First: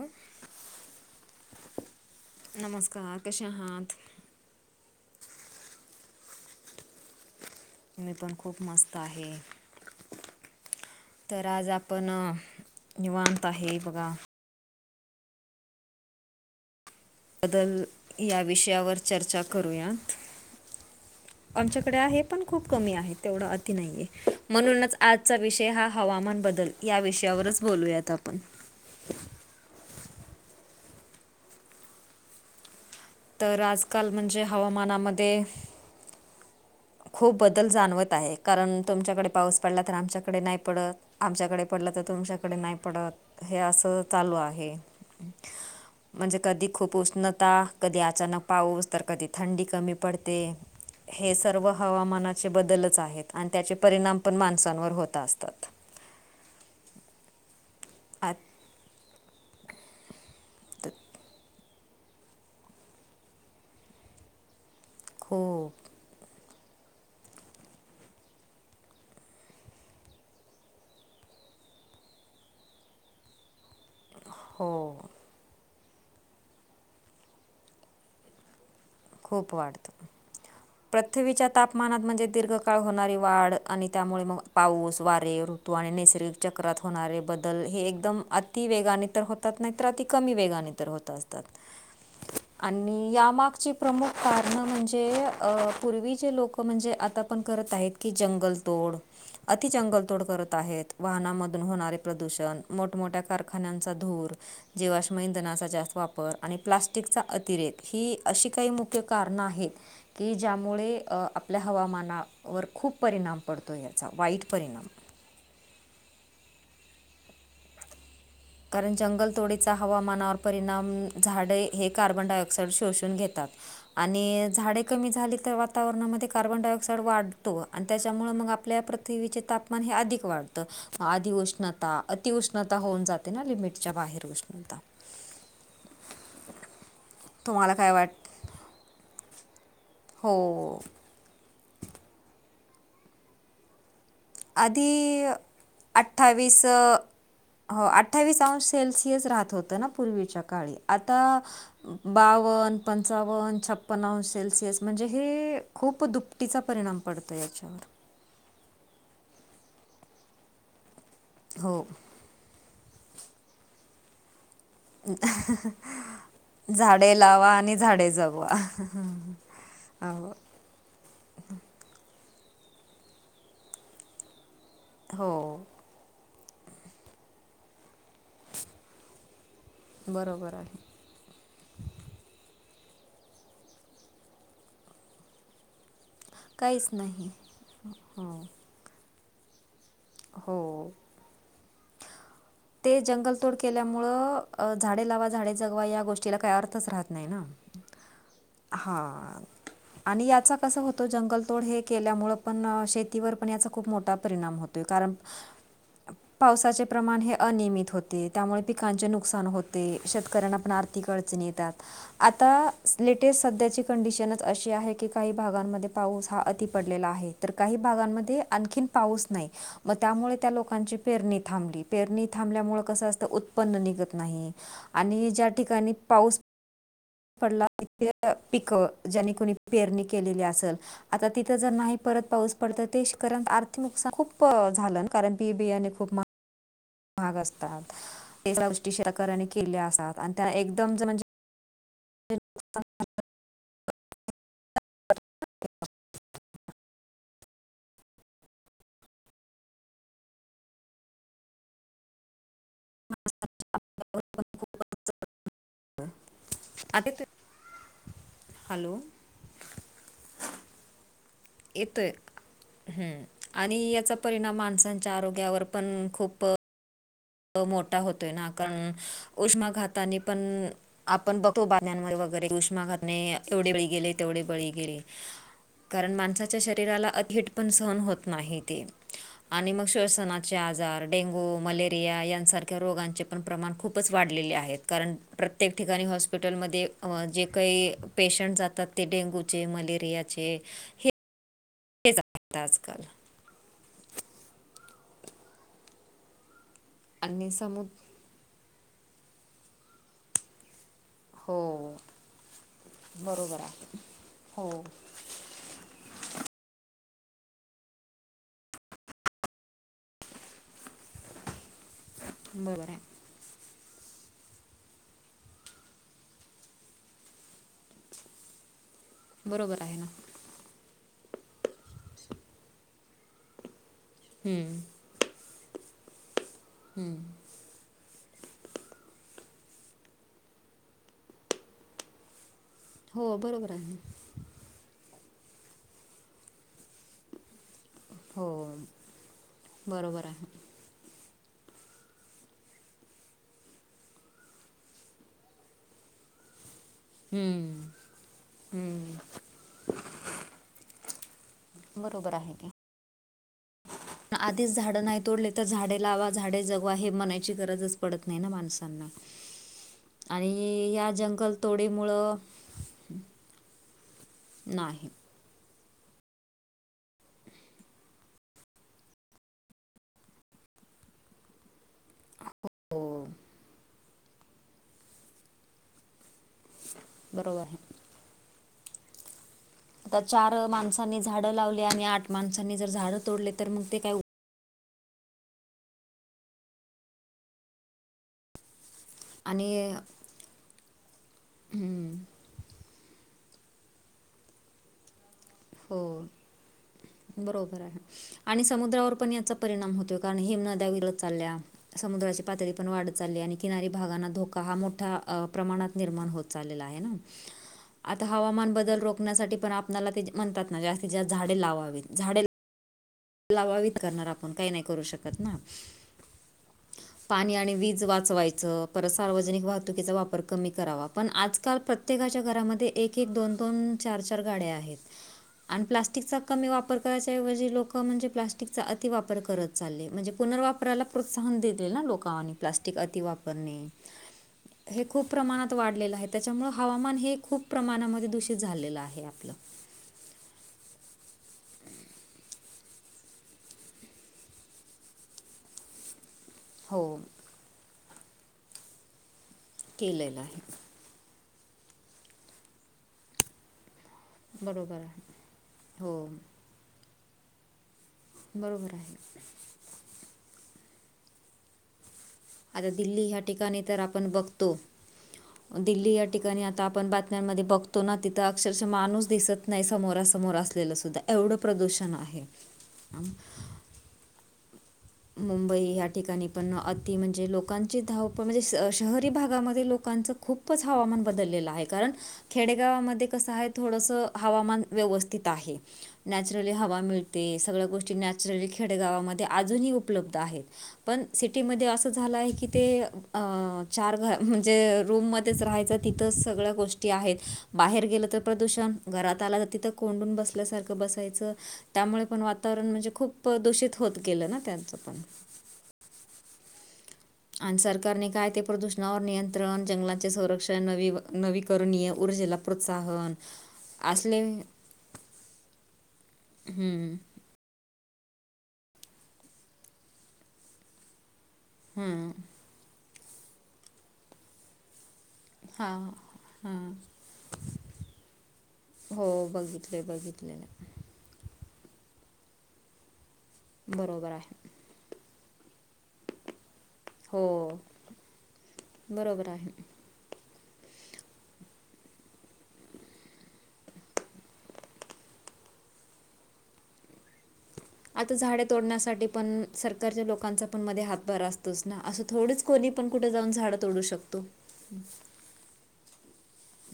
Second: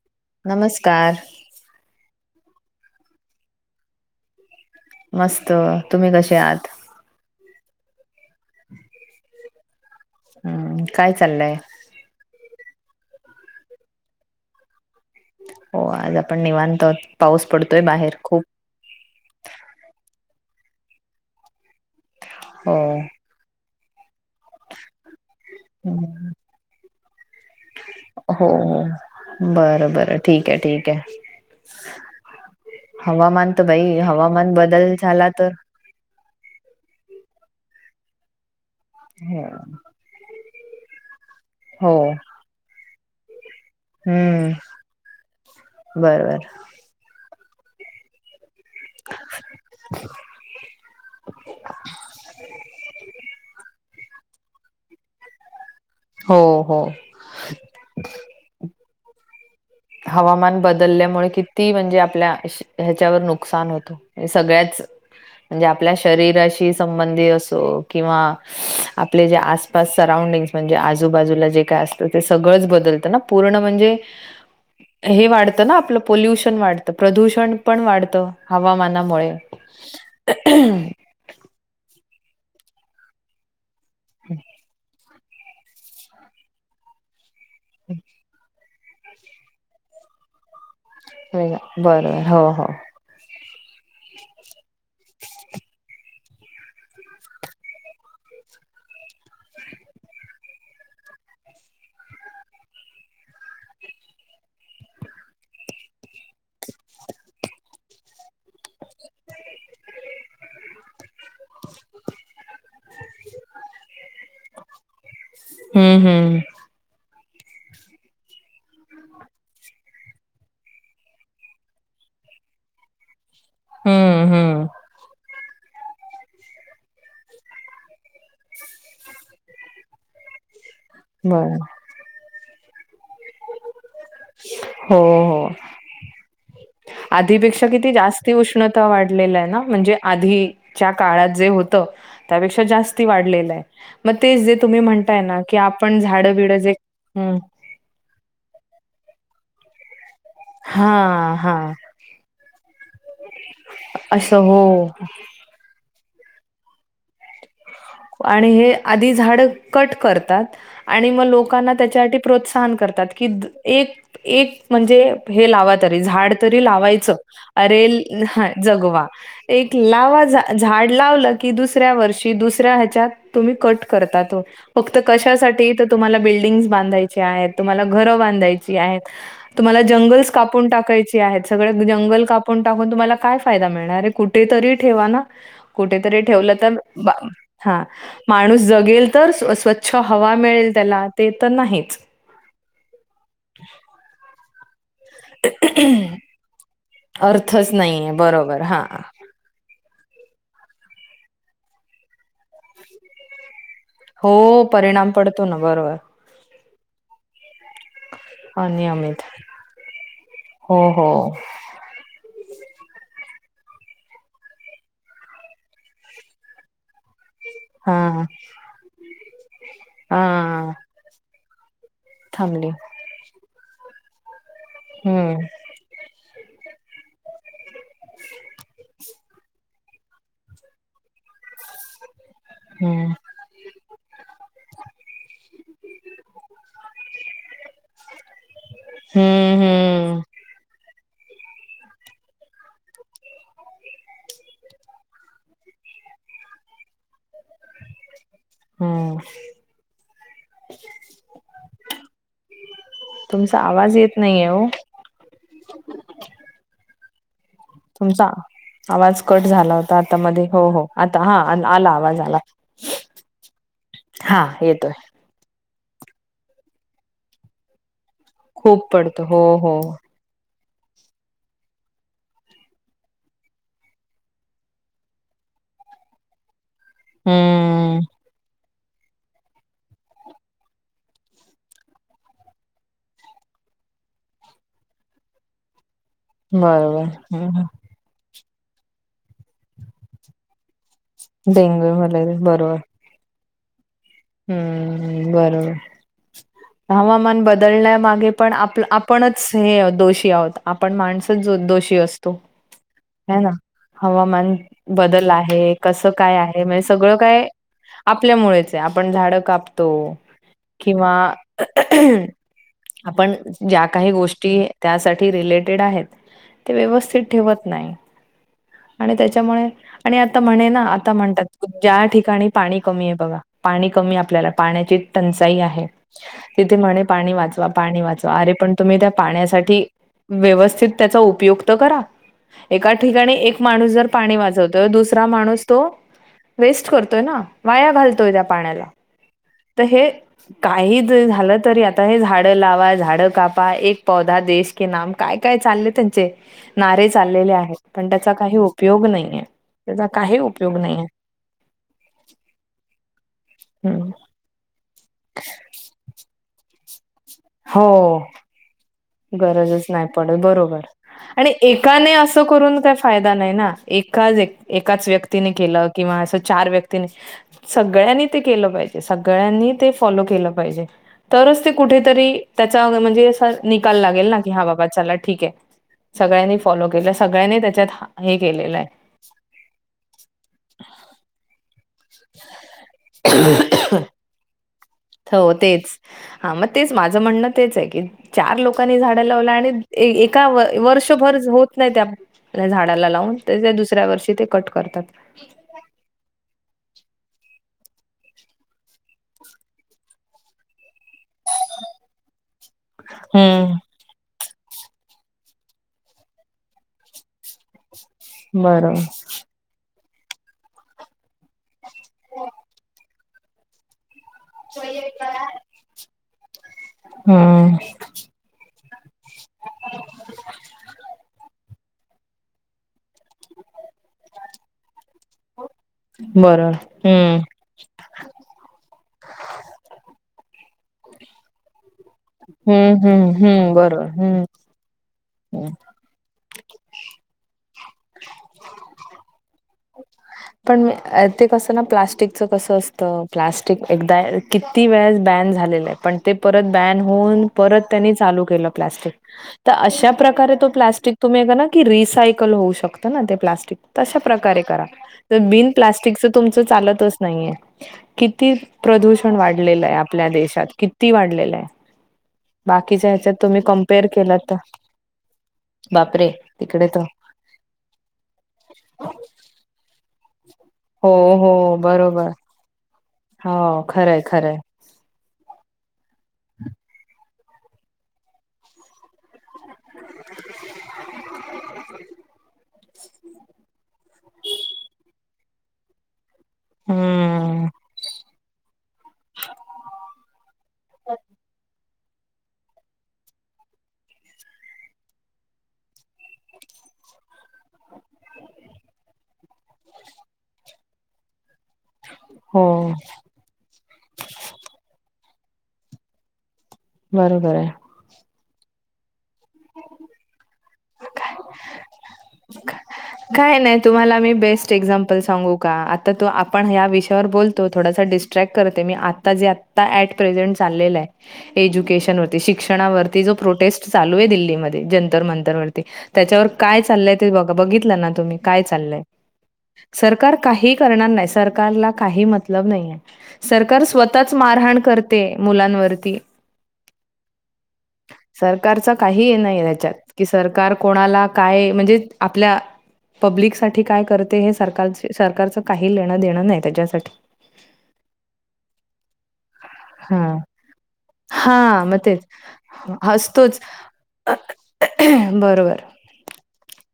हो. नमस्कार. नमस्कार कसे आहात? मस्त तुम्ही कसे आहात? मी पण खूप मस्त आहे. हम्म काय चाललंय? पण निवांत आहे बघा. हो आज आपण निवांतोत. बदल या विषयावर चर्चा करूयात आमच्याकडे आहे पण खूप हो कमी आहेत. तेवढा अत नाहीये म्हणूनच आजचा विषय े हा हम्म, हवामान बदल या विषयावरच बोलूयात आपण बर बर ठीक आहे ठीक आहे. हवामान तर भाई आजकाल म्हणजे हवामान बदल झाला हवामानामध्ये तर खूप बदल जाणवत आहे कारण तुमच्याकडे हो पाऊस पडला तर आमच्याकडे नाही पडत आमच्याकडे हो. तर तुमच्याडे नाही पत चालू हम्म आहे, म्हणजे बरोबर कधी खूप उष्णता, कधी अचानक पाऊस तर, कधी थंडी कमी पडते. हे सर्व हवामानाचे बदलच आहेत, आणि त्याचे परिणाम पण माणसांवर होत असतात. हो हो. हा हवामान बदलल्यामुळे कि म्हणजे आपल्या, ह्याच्यावर नुकसान होत, सगळयाच, म्हणजे खूप आपल्या शरीराशी संबंधी असो, किंवा आपले जे आसपास सराउंडिंग, म्हणजे आजूबाजूला जे काय असतं ते, सगळंच बदलतं ना. पूर्ण म्हणजे हो. हे वाढतं ना, आपलं पल्युशन वाढत, प्रदूषण पण वाढतं हवामाना मुळे खूप वाढतं [unintelligible] पृथ्वीच्या तापमानात म्हणजे दीर्घकाळ होणारी वाढ, आणि त्यामुळे म पाऊस वारे तो आणि, निसर्ग चक्रात होणारे बदल, हे एकदम आत ती वेगाने तर होतात, नाही तर अती कमी वेगाने तर होत असतात, वेग- बरोबर हो हो आणि यामाग प्रमुख कारण म्हणजे, अ पूर्वी जे लोक म्हणजे, आता पण करत आहेत, की जंगलतोड अति जंगलतोड करत आहेत, वाहनामधून होणारे प्रदूषण, मोठमोठ्या कारखान्यांचा धूर जीवाश्म इंधनाचा जास्त वापर, आणि प्लास्टिकचा अतिरेक, ही अशी काही मुख्य कारणे आहेत, की ज्यामुळे आपल्या हवामानावर खूप परिणाम पडतो याचा, वाईट परिणाम. हम हम. [inaudible] कारण जंगलतोडीचा हवामानावर परिणाम, झाडे हे कार्बन डायऑक्साइड शोषून घेतात. हम्म आणि हम्म झाडे कमी झाली तर वा वातावरणामध्ये कार्बन डाय ऑक्साइड वाढतो, आणि त्याच्यामुळ मग आपल्या पृथ्वीचे तापमान हे अधिक वाढतं. त आधी बर उष्णता, अतिउष्णाता होऊन जाते ना, लिमिटच्या बाहेर उष्णता हो हो, आधीपेक्षा तुम्हाला काय किती वाट जास्त ती उष्णता वाढलेल हाय ना, म्हणजे हो आधीच्या काळात जे होत, त्यापेक्षा जास्ती वाढलेलंय. म ते जे तुम्ही म्हणताय आधी ना, की आपण झाडं बिड जे हं, अठ्ठावीस अंश सेल्सिअस राहत होतं ना, पूर्वीच्या काळी आता हा हा बावन, पंचावन्न, छप्पन्न अंश असं सेल्सिअस हो. म्हणजे हे खूप दुपटीचा परिणाम पडतो याच्यावर. आणि हे आधी झाड कट करतात, आणि मग लोकांना हो त्याच्यासाठी प्रोत्साहन करतात, की एक एक म्हणजे हे लावा तरी, झाड तरी लावायचं, झाडे लावा आणि अरे झाडे ह जगवा जगवा. एक लावा हो झा झाड लावलं की, दुसऱ्या वर्षी दुसऱ्या ह्याच्यात, तुम्ही कट करतात. फक्त हो कशासाठी, तर तुम्हाला बिल्डिंगस बांधायची आहेत, तुम्हाला घरं बांधायची आहेत. तुम्हाला जंगल्स बरोबर कापून आहे टाकायचे हे आहेत, सगळ जंगल कापून टाकून तुम्हाला काय फायदा मिळणार आहे, कुठे तरी ठेवा ना. कुठेतरी ठेवलं तर, काहीच नाही हा माणूस जगेल तर स्व छ हवा मिळेल हो त्याला, ते तर नाहीच ते जंगलतोड केल्यामुळ, अ झाडे लावा झाडे जगवा, या गोष्टीला काही अर्थच राहत नाही ना, अर्थच नाहीये. बरोबर. हां. हा. आणि याचा कस होत, जंगलतोड हे केल्यामुळ, पण शेतीवर पण याचा खूप मो ता परिणाम हो, होतोय, परिणाम कारण पडतो ना. बरोबर. पावसाचे प्रमाण हे अनयमित होत ते त्यामुळे पिकांचे अनियमित. नुकसान होते, शेतकऱ्यांना पण हो, हो. आर्थिक अडचणी येतात. आता लेटेस्ट सध्याची कंडिशनच अशी आहे की काही भागांमध्ये पाऊस हा अति पडलेला आहे. तर काही हां, भागांमध्ये आणखीन पाऊस नाही मग त्यामुळे त्या हां. लोकांची पेरणी थांबली. पेरणी थांबली. थांबल्यामुळ कस असतं उत्पन्न निघत नाही आणि हं, ज्या ठिकाणी पाऊस पडला इथ पीक ज्याने कुणी पेरणी केलेली असेल आता तिथं जर नाही परत पाऊस पडत हं. तेऱ आर्थिक नुकसान खू झालं कारण बी बियाणे खूप महाग महाग असतात् ते सगळ्या गोष्टी सहकार्य णे हं, केल्या असतात. हं. आणी ते एकदम जर म्हणजे ह [unintelligible] हो. तुमचा आवाज येत नाही ओ. आता येतोय. तुमचा हॅलो आवाज कट झाला होता आता मध्ये हो हो आता हा आला येतोय आवाज आला. ह आणि याचा हां, परिणाम येतोय. माणसांच्या आरोग्यावर पण खूप तो मोठा होतोय ना खूप कारण पडतो. हो, उष्मा हो. घातानी पण आपण बघतो बातम्या मध्ये वगैरे उष्मा घाताने एवढे बळी गेले तेवढे बेळी गेले. कारण माणसाच्या शरीराला अतिट पण सहन हं. होत नाहीत. आणी मग स्वसणाचे आजार, डेंगू, मलेरि या सारख्या रोगाचे पण प्रमाण खूप च वाढलेले आहे कारण प्रत्येक ठिकाणी हॉस्पि हॉस्पिटलमध्ये बरोबर. जे हं, हं. काही पेशंट जातात ते डेंगूचे, मलेरियाचे हे डेंग्यू हेच मलेरिया आहेत बरोबर. आजकाल हम्म बरोबर हवामान आणि समु बदलण्यामागे पण आप आपणच हे दोषी आहोत आपण माणस दोषी हो असतो ह ना बरोबर आहे हवामान हो बदल आहे. कसं काय आहे म्हणजे सगळं काय आपल्यामुळेच आहे. आपण झाड कापतो किंवा बरं. आपण ज्या काही गोष्टी त्यासाठी रिलेटेड आहेत ते व्यवस्थित ठेवत नाही. आणि त्याच्यामुळे बरोबर आहे ना आणि आ आ म्हणे ना आता म्हणतात ज्या ठिकाणी पाणी कमी आहे बघा पाणी कमी आपल्याला पाण्याची टंचाई आहे तिथे म्हणे पाणी वाचवा. पाणी वाचवा अरे पण तुम्ही त्या पाण्यासाठी व्यवस्थित त्याचा उपयोग तर करा. एका ठिकाणी हो एक बरोबर माणूस आहे जर पाणी वाचवतो. तर दुसरा माणूस तर वेस्ट करतो ना वाया घालवतो. हो पाण्याला हे बरोबर आहे काही. झालं तरी आता हे झाडं लावा झाडं कापा एक पौधा देश के नाम काय काय चालले त्यांचे नारे चाललेले आहेत हम्म, पण त्याचा काही उपयोग नाही आहे त्याचा काही उपयोग नाहीे. बरोबर आहे ते. हम्म. आधीच झाडं नाही तोडले तर झाडे लावा झाडे जगवा हे म्हनायची गरजच हो. पडत नाही ना माणसांना गरजच नाही पडत बरोबर. आणि या आणि एकाने जंगलतोडीमुळं असं करून काय फायदा नाही ना एका एकाच नाही व्यक्ती व्यक्ती केलं किंवा अस चार व्यक्ती सगळ्यांनी ते केलं पाहिजे सगळ्यांनी ते फॉलो केलं पाहिजे. तरच ते कुठेतरी त्याचा हो म्हणजे निकाल लागेल क हा बाबा चला ठीके सगळ्यांनी फॉलो केलं सगळ्यां बरोबर आहे त्याच्यात हा हे केलेलं आहे. आता चार माणसांनी झाडं लावली आणि आठ माणसांनी जर झाडं तोडले तर मग ते काय हो तेच हा मग तेच माझं म्हणणं तेच आहे की चार लोक लोकांनी झाड लावला आणि एका वर्षभर होत नाही त्या हम्म, त्या झाडाला लावून त्या दुसऱ्या वर्षी ते कट करतात हो बरोबर आहे आणि समुद्रावर पण याचा परिणाम होतोय कारण हि नद्या वि चालल्या समुद्राची पातळी पण वाढत चालली आणि हम्म किनारी भागांना धोका हा मोठ्या प्रमाणात निर्माण होत चाललेला आहे ना आता हवामान बदल बरोबर रोखण्यासाठी पण आपनाला ते म्हणतात ना जास्तीत जास्त झाडे लावावीत झाडे लावावीत करणार आप आपण काही नाही करू शकत ना पाणी आणि हम्म वीज वाचवायचं परत सार्वजनिक वाहतुकीचा वापर कमी करावा पण आजकाल प्रत्येकाच्या घरामध्ये एक एक दोन दोन चार चार गाड्या आहेत आणि प्लास्टिकचा बरोबर कमी वापर करायच्या हम्म ऐवजी लोक म्हणजे प्लास्टिक चा अतिवापर करत चाले म्हणजे पुनर्वापराला प्रोत्साहन दिले ना लोक आणि प्लास्टिक हम्म अति हम्म हम्म वापरणे बरोबर हम्म हे खूप प्रमाणात हम्म वाढलेलं आहे त्याच्यामुंळ हवामान हे खूप प्रमाणामध्ये दूषित झालेलं आहे आपलं पण ते कस ना प्लास्टिकचं कस असतं प्लास्टिक एकदा किती वेळा बॅन झालेलं आहे पण परत बॅन हो होऊन परत चालू केलं प्लास्टिक केलेलं आहे तुम्ही का ना की रिसायकल होऊ शकता ना ते प्लास्टिक तशा प्रकारे करा बरोबर आहे बिन हो प्लास्टिक चं तुमच चालतच नाहीय किती बरोबर आहे प्रदूषण वाढलेलं आहे आपल्या देशात किती वाढलेलं आहे आता बाकीच्या दिल्ली ह्याच्यात ह्या तुम्ही ठिकाणी तर कम्पेअर आपण केलं तर बघतो दिल्ली या बापरे ठिकाणी आता तिकडे तर आपण बात म्यामध्ये बघतो ना तिथं अक्षरश माणूस दिसत नाही समोरासमोर असलेलं हो सुधा हो एवढं प्रदूषण बरोबर आहे हो खरंय खरंय मुंबई या ठिकाणी पण अति म्हणजे लोकांची धावपण म्हणजे शहरी भागामध्ये लोकांच खूपच हवामान बदललेलं आहे कारण खेडेगावामध्ये कसं आहे थोडंसं हवामान व्यवस्थित आहे नॅचरली हवा मिळते हम्म सगळ्या गोष्टी नॅच रली खेडीगावामध्ये अजूनही उपलब्ध आहेत पण सिटीमध्ये अस झालंय की ते चार घर म्हणजे रूम मध्येच राहायचं तिथंच सगळ्या गोष्टी आहेत बाहेर गेलं तर प्रदूषण घरात आलं तिथं कोंडून बसल्यासारखं बसायचं त्यामुळे पण हो वातावरण म्हणजे खूप दूषित होत गेलं ना त्यांचं पण बरोबर आहे आणि सरकारने काय ते प्रदूषणावर नियंत्रण जंगलाचे संरक्षण नवी नवीकरणीय ऊर्जेला प्रोत्साहन काय नाही तुम्हाला मी असले बेस्ट एक्झाम्पल सांगू का आता तू आपण ह्या विषयावर बोलं तो थोडासा डिस्ट्रॅक्ट करते मी आता जे आता ऍट प्रेंजेंट चाललेला हाय एज्युकेशन वरती शिक्षणावरती जो प्रोटेस्ट चालू आहे दिल्लीमध्ये जंतर मंत हां त्याच्यावर काय हां चाललंय ते बघा बघित लं ना तुम्ही काय चालंय हो बघितले सरकार काहीही बघितलेलं करणार नाही सर सरकारला काही मतलब नाही सरकार बरोबर स्वतःच आहे मारहाण करते मुलांवरती हो सरकारचा काहीही बरोबर नाही आहे हेच्यात कि सरकार कोणाला काय म्हणजे आपल्या [inaudible] पब्लिकसाठी काय करते हे सरकार सरकारचं काही लेणं देणं नाही त्याच्यासाठी आता झाडे तोडण्यासाठी पण सरकारच्या हा लोकांचा पण मध्ये हातभार असतोच हा ना मग असं तेच थोडंच कोणी पण कुठे जाऊन असतोच झाडं तोडू शकतो बरोबर.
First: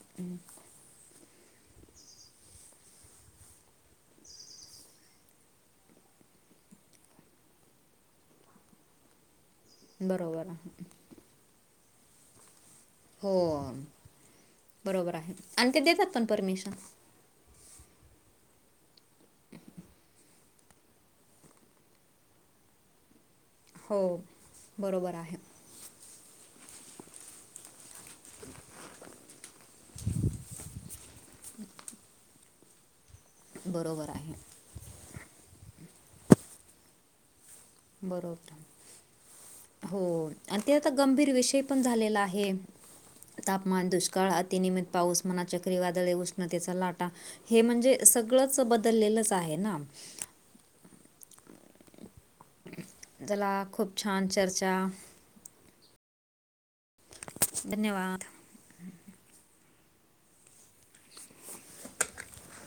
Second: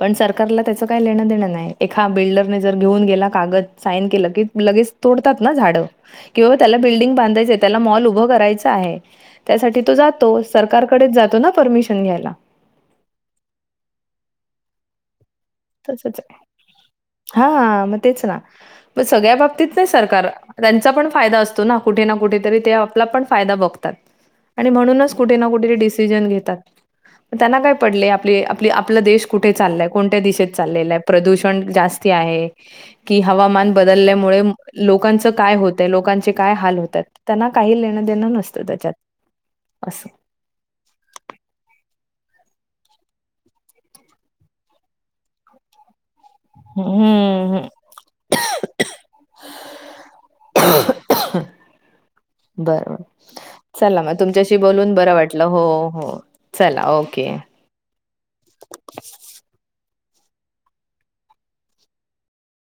पण सरकारला त्याच काही लेणं देणं नाही एका बिल्डरने जर घेऊन गेला कागद साईन केलं की लगेच तोडतात ना झाडं किंवा त्याला बिल्डिंग बांधायचं त्याला मॉल उभं करायचं आहे त्यासाठी तो जातो बरोबर आहे सरकारकडेच जातो ना परमिशन घ्यायला हो बरोबर आहे आणि ते देतात तसच पण आहे. परमिशन हा मग तेच ना मग सगळ्या बाबतीत नाही सरकार तेचा पण फायदा असतो ना कुठे ना कुठेेतरी ते आपला पण फायदा बघतात हो आणि म्हणूनच बरोबर कुठे आहे ना कुठे डिसिजन घेतात. तेना काय पडलय आपली आपली आपला देश कुठे चाललाय कोणत्या दिशेत चालले लाय प्रदूषण जास्ती आहे कि हवामान बरोबर आहे बदल्यामुळे लोकाचं काय होतय लोकांचे काय हाल होतात. त्यांना काही लेणं देणं बरोबर नसतं तेच्यात असं. हो आणि ते आता गंभीर विषय पण झालेला आहे. तापमान दुष्काळात इनिमित पाऊस मना चक्रीवादळे उस ष्णतेचा लाटा हे हम्म. म्हणजे सगळचं बदललेलंच आहे ना. बरं बरं. खूप चला म छान तुमच्याशी चर्चा बोलून बरं वाटलं हो हो चला ओके. धन्यवाद.